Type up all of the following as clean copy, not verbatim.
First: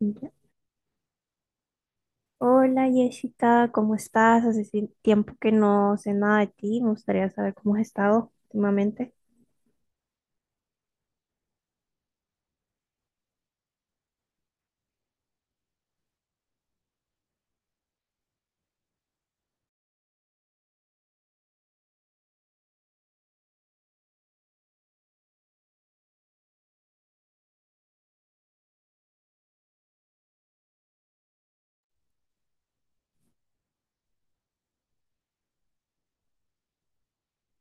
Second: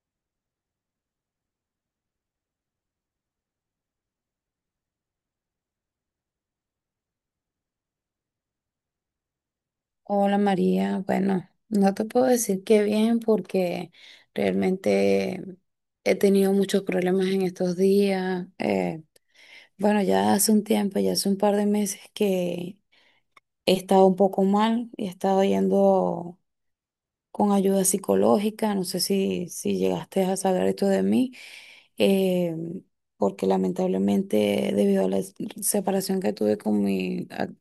Ya. Hola Jessica, ¿cómo estás? Hace tiempo que no sé nada de ti, me gustaría saber cómo has estado últimamente. Hola María, bueno, no te puedo decir que bien porque realmente he tenido muchos problemas en estos días. Bueno, ya hace un tiempo, ya hace un par de meses que he estado un poco mal, he estado yendo con ayuda psicológica, no sé si llegaste a saber esto de mí, eh, porque lamentablemente debido a la separación que tuve con mi,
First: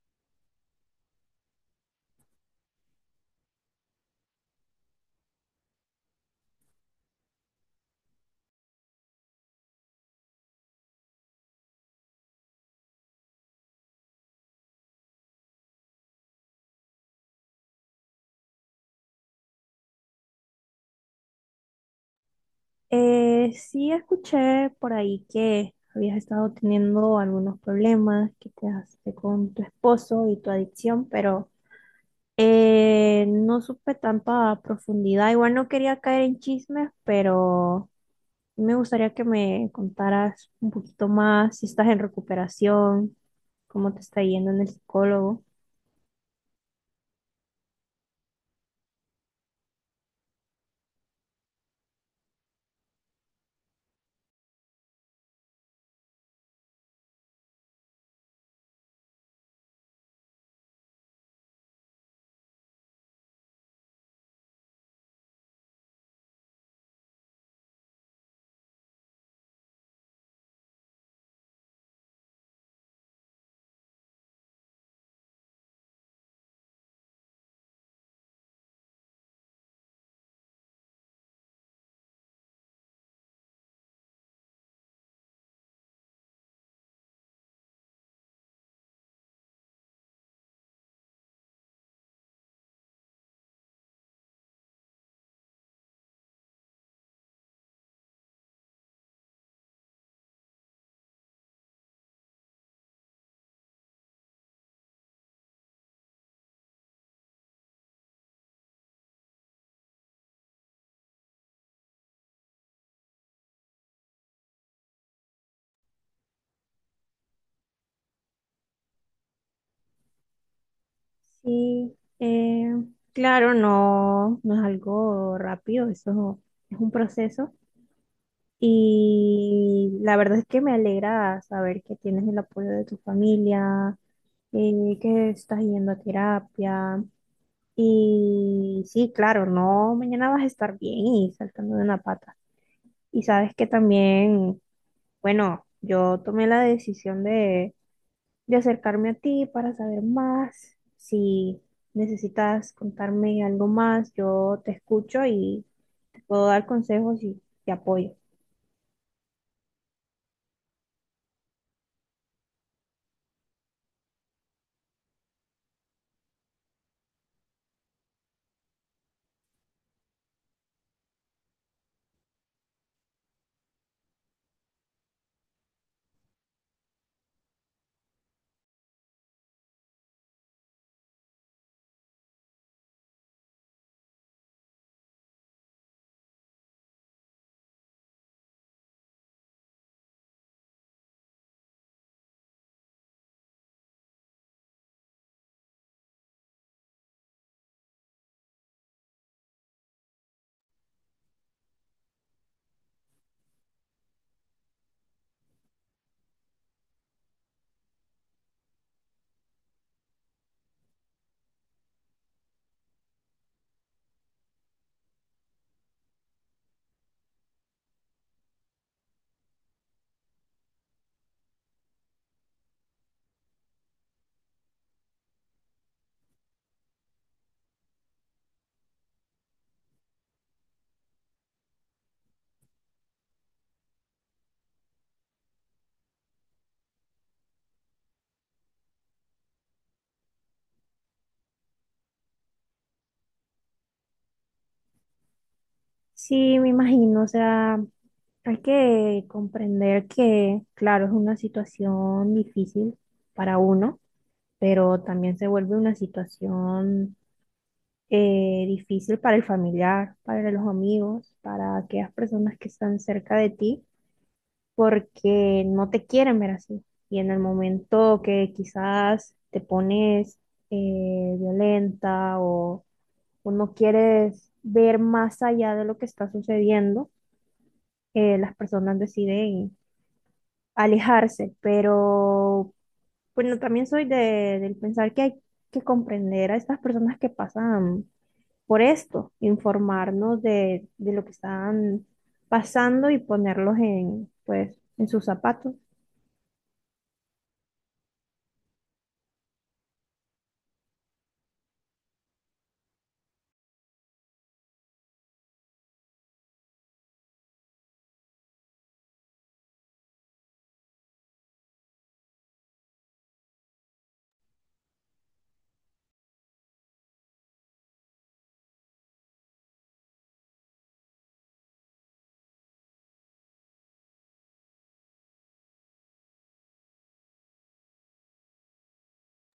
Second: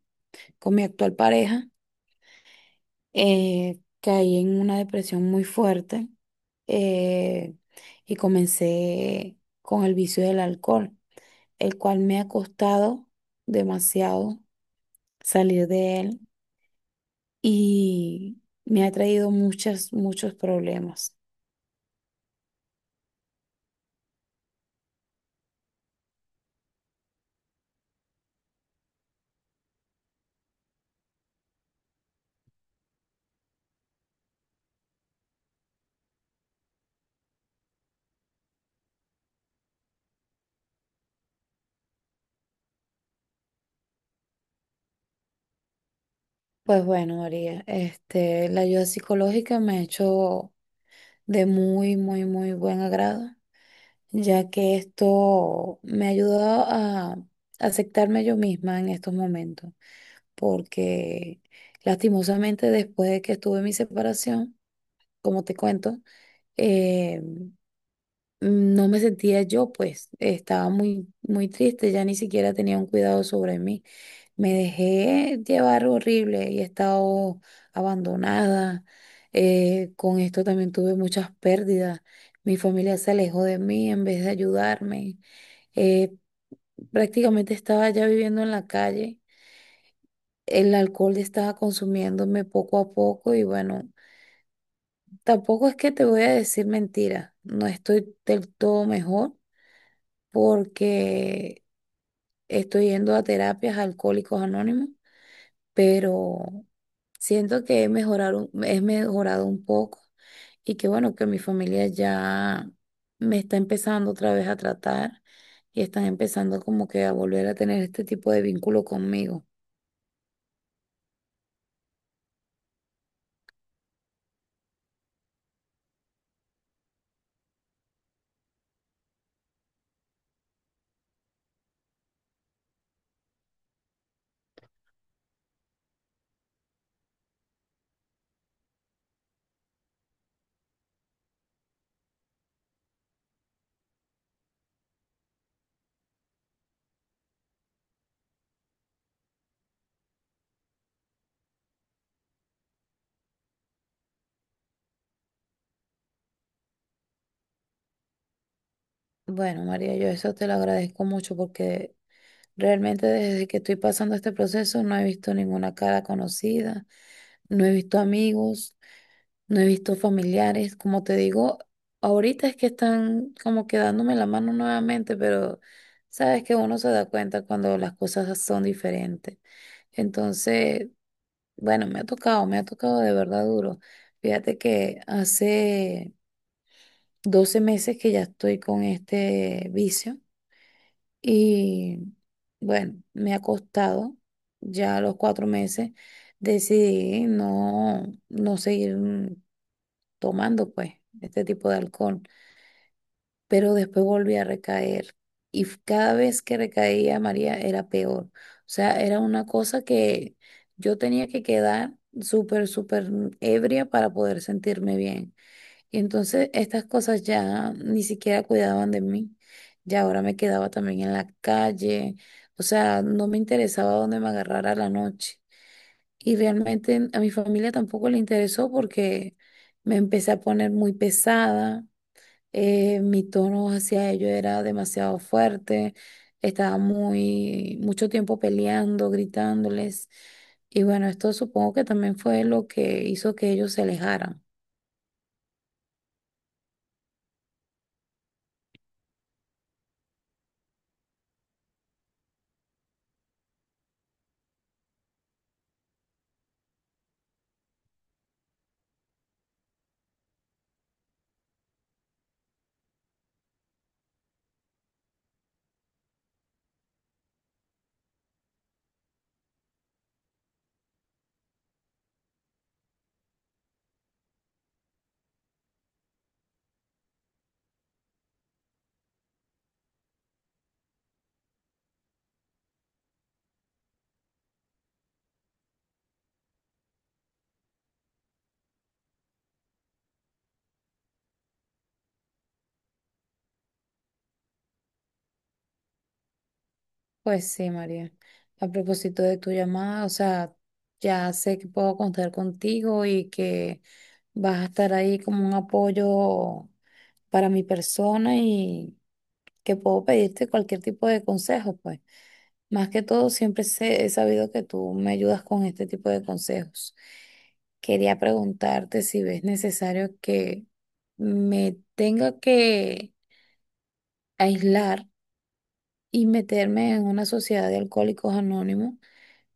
con mi actual pareja, caí en una depresión muy fuerte eh, y comencé con el vicio del alcohol, el cual me ha costado demasiado salir de él y me ha traído muchas, muchos problemas. Sí, escuché por ahí que habías estado teniendo algunos problemas que te hace con tu esposo y tu adicción, pero no supe tanta profundidad. Igual no quería caer en chismes, pero me gustaría que me contaras un poquito más si estás en recuperación, cómo te está yendo en el psicólogo. Pues bueno, María, este, la ayuda psicológica me ha hecho de muy, muy, muy buen agrado, ya que esto me ha ayudado a aceptarme yo misma en estos momentos porque lastimosamente después de que estuve en mi separación, como te cuento, eh, no me sentía yo, pues estaba muy, muy triste, ya ni siquiera tenía un cuidado sobre mí. Me dejé llevar horrible y he estado abandonada. Con esto también tuve muchas pérdidas. Mi familia se alejó de mí en vez de ayudarme. Eh, Prácticamente estaba ya viviendo en la calle, el alcohol estaba consumiéndome poco a poco y bueno, tampoco es que te voy a decir mentira, no estoy del todo mejor porque estoy yendo a terapias a alcohólicos anónimos, pero siento que he mejorado, he mejorado un poco y que bueno, que mi familia ya me está empezando otra vez a tratar y están empezando como que a volver a tener este tipo de vínculo conmigo. Sí, eh, claro, no, no es algo rápido, eso es un proceso. Y la verdad es que me alegra saber que tienes el apoyo de tu familia, que estás yendo a terapia. Y sí, claro, no, mañana vas a estar bien y saltando de una pata. Y sabes que también, bueno, yo tomé la decisión de acercarme a ti para saber más. Si necesitas contarme algo más, yo te escucho y te puedo dar consejos y te apoyo. Bueno, María, yo eso te lo agradezco mucho porque realmente desde que estoy pasando este proceso no he visto ninguna cara conocida, no he visto amigos, no he visto familiares. Como te digo, ahorita es que están como que dándome la mano nuevamente, pero sabes que uno se da cuenta cuando las cosas son diferentes. Entonces, bueno, me ha tocado de verdad duro. Fíjate que hace 12 meses que ya estoy con este vicio. Y bueno, me ha costado ya a los 4 meses. Decidí no seguir tomando pues este tipo de alcohol, pero después volví a recaer. Y cada vez que recaía, María, era peor. O sea, era una cosa que yo tenía que quedar súper, súper ebria para poder sentirme bien. Y entonces estas cosas ya ni siquiera cuidaban de mí. Ya ahora me quedaba también en la calle. O sea, no me interesaba dónde me agarrara la noche. Y realmente a mi familia tampoco le interesó porque me empecé a poner muy pesada. Mi tono hacia ellos era demasiado fuerte. Estaba muy, mucho tiempo peleando, gritándoles. Y bueno, esto supongo que también fue lo que hizo que ellos se alejaran. Sí, me imagino, o sea, hay que comprender que, claro, es una situación difícil para uno, pero también se vuelve una situación difícil para el familiar, para los amigos, para aquellas personas que están cerca de ti, porque no te quieren ver así. Y en el momento que quizás te pones violenta o no quieres ver más allá de lo que está sucediendo, las personas deciden alejarse, pero bueno, también soy del pensar que hay que comprender a estas personas que pasan por esto, informarnos de lo que están pasando y ponerlos en, pues, en sus zapatos. Pues sí, María. A propósito de tu llamada, o sea, ya sé que puedo contar contigo y que vas a estar ahí como un apoyo para mi persona y que puedo pedirte cualquier tipo de consejo, pues. Más que todo, siempre he sabido que tú me ayudas con este tipo de consejos. Quería preguntarte si ves necesario que me tenga que aislar y meterme en una sociedad de alcohólicos anónimos,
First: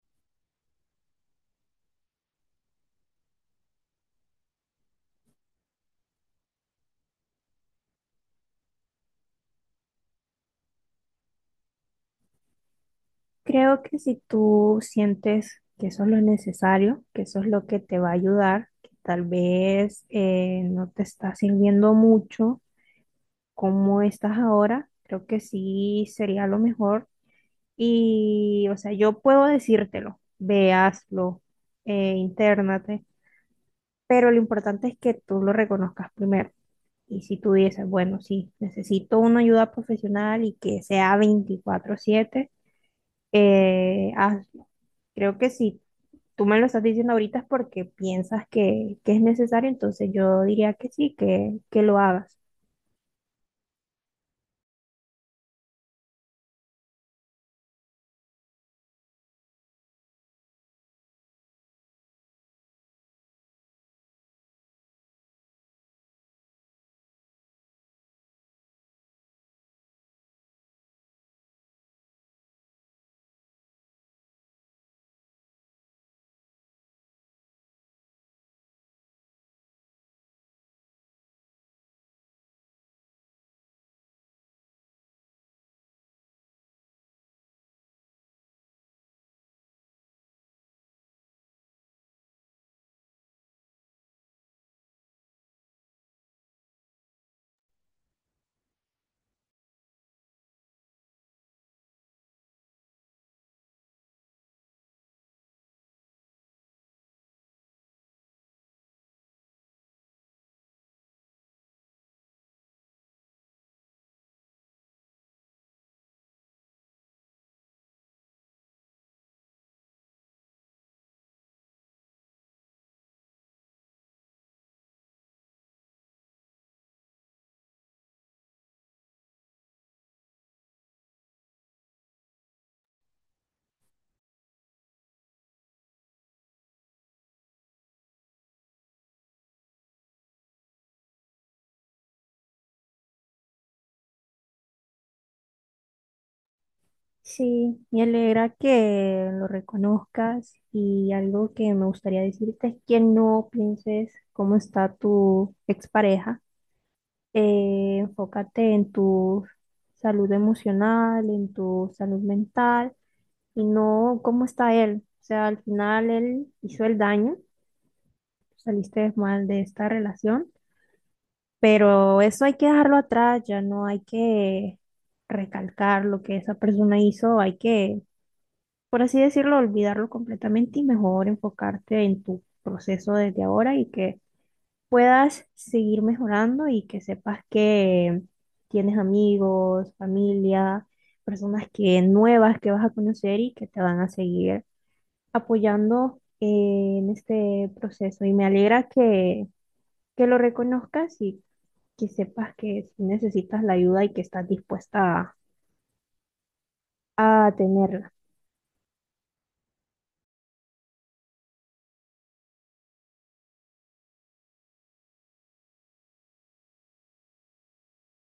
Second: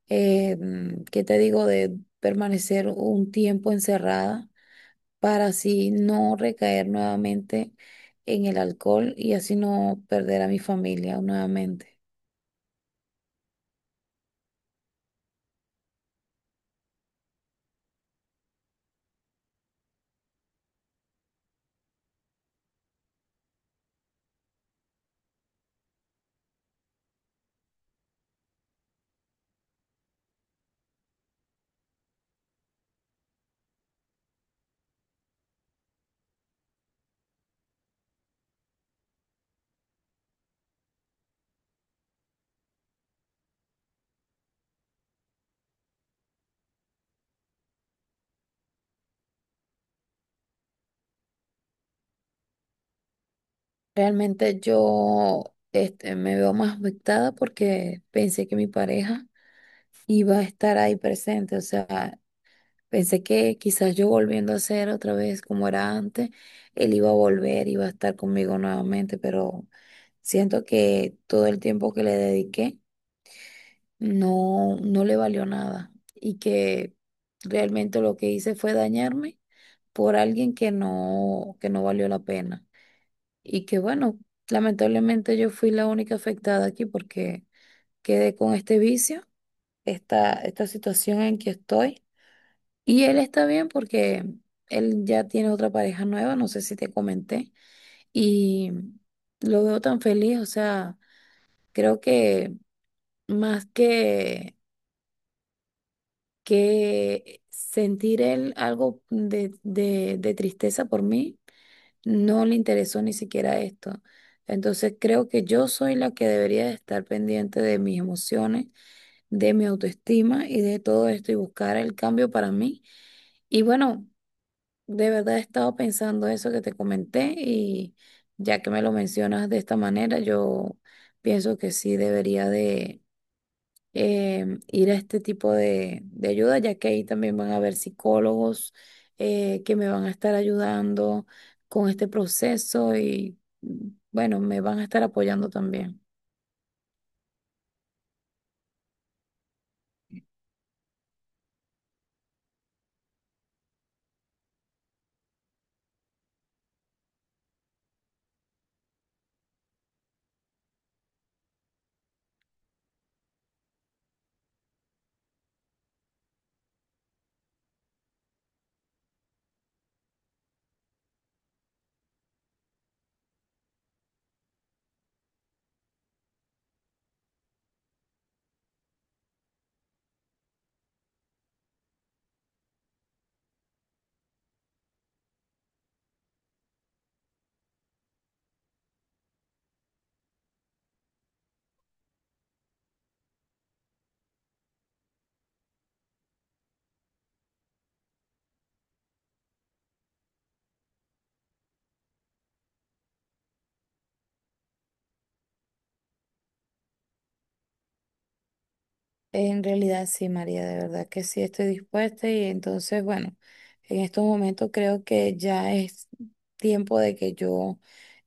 ¿qué te digo? De permanecer un tiempo encerrada para así no recaer nuevamente en el alcohol y así no perder a mi familia nuevamente. Creo que si tú sientes que eso es lo necesario, que eso es lo que te va a ayudar, que tal vez no te está sirviendo mucho como estás ahora, creo que sí sería lo mejor. Y, o sea, yo puedo decírtelo, ve, hazlo, intérnate, pero lo importante es que tú lo reconozcas primero. Y si tú dices, bueno, sí, necesito una ayuda profesional y que sea 24/7, hazlo. Creo que si tú me lo estás diciendo ahorita es porque piensas que es necesario, entonces yo diría que sí, que lo hagas. Realmente yo este, me veo más afectada porque pensé que mi pareja iba a estar ahí presente, o sea, pensé que quizás yo volviendo a ser otra vez como era antes, él iba a volver, iba a estar conmigo nuevamente, pero siento que todo el tiempo que le dediqué no le valió nada y que realmente lo que hice fue dañarme por alguien que no valió la pena. Y que bueno, lamentablemente yo fui la única afectada aquí porque quedé con este vicio, esta situación en que estoy. Y él está bien porque él ya tiene otra pareja nueva, no sé si te comenté, y lo veo tan feliz, o sea, creo que más que sentir él algo de tristeza por mí, no le interesó ni siquiera esto. Entonces creo que yo soy la que debería de estar pendiente de mis emociones, de mi autoestima y de todo esto y buscar el cambio para mí. Y bueno, de verdad he estado pensando eso que te comenté y ya que me lo mencionas de esta manera, yo pienso que sí debería de ir a este tipo de ayuda, ya que ahí también van a haber psicólogos que me van a estar ayudando con este proceso y bueno, me van a estar apoyando también. Sí, me alegra que lo reconozcas y algo que me gustaría decirte es que no pienses cómo está tu expareja. Enfócate en tu salud emocional, en tu salud mental y no cómo está él. O sea, al final él hizo el daño, saliste mal de esta relación, pero eso hay que dejarlo atrás, ya no hay que recalcar lo que esa persona hizo, hay que, por así decirlo, olvidarlo completamente y mejor enfocarte en tu proceso desde ahora y que puedas seguir mejorando y que sepas que tienes amigos, familia, personas que nuevas que vas a conocer y que te van a seguir apoyando en este proceso. Y me alegra que lo reconozcas y que sepas que si necesitas la ayuda y que estás dispuesta a tenerla. En realidad sí, María, de verdad que sí estoy dispuesta y entonces, bueno, en estos momentos creo que ya es tiempo de que yo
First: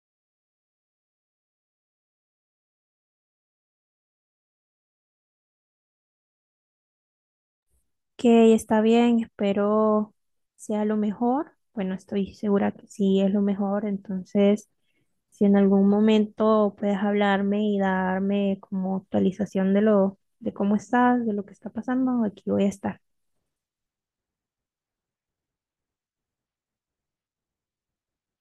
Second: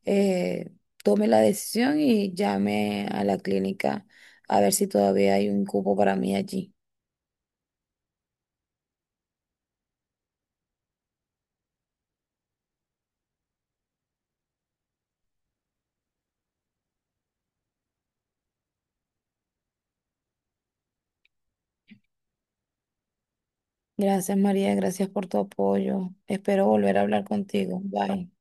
eh, tome la decisión y llame a la clínica a ver si todavía hay un cupo para mí allí. Que está bien, espero sea lo mejor. Bueno, estoy segura que sí es lo mejor, entonces si en algún momento puedes hablarme y darme como actualización de lo, de cómo estás, de lo que está pasando, aquí voy a estar. Gracias, María, gracias por tu apoyo. Espero volver a hablar contigo. Bye.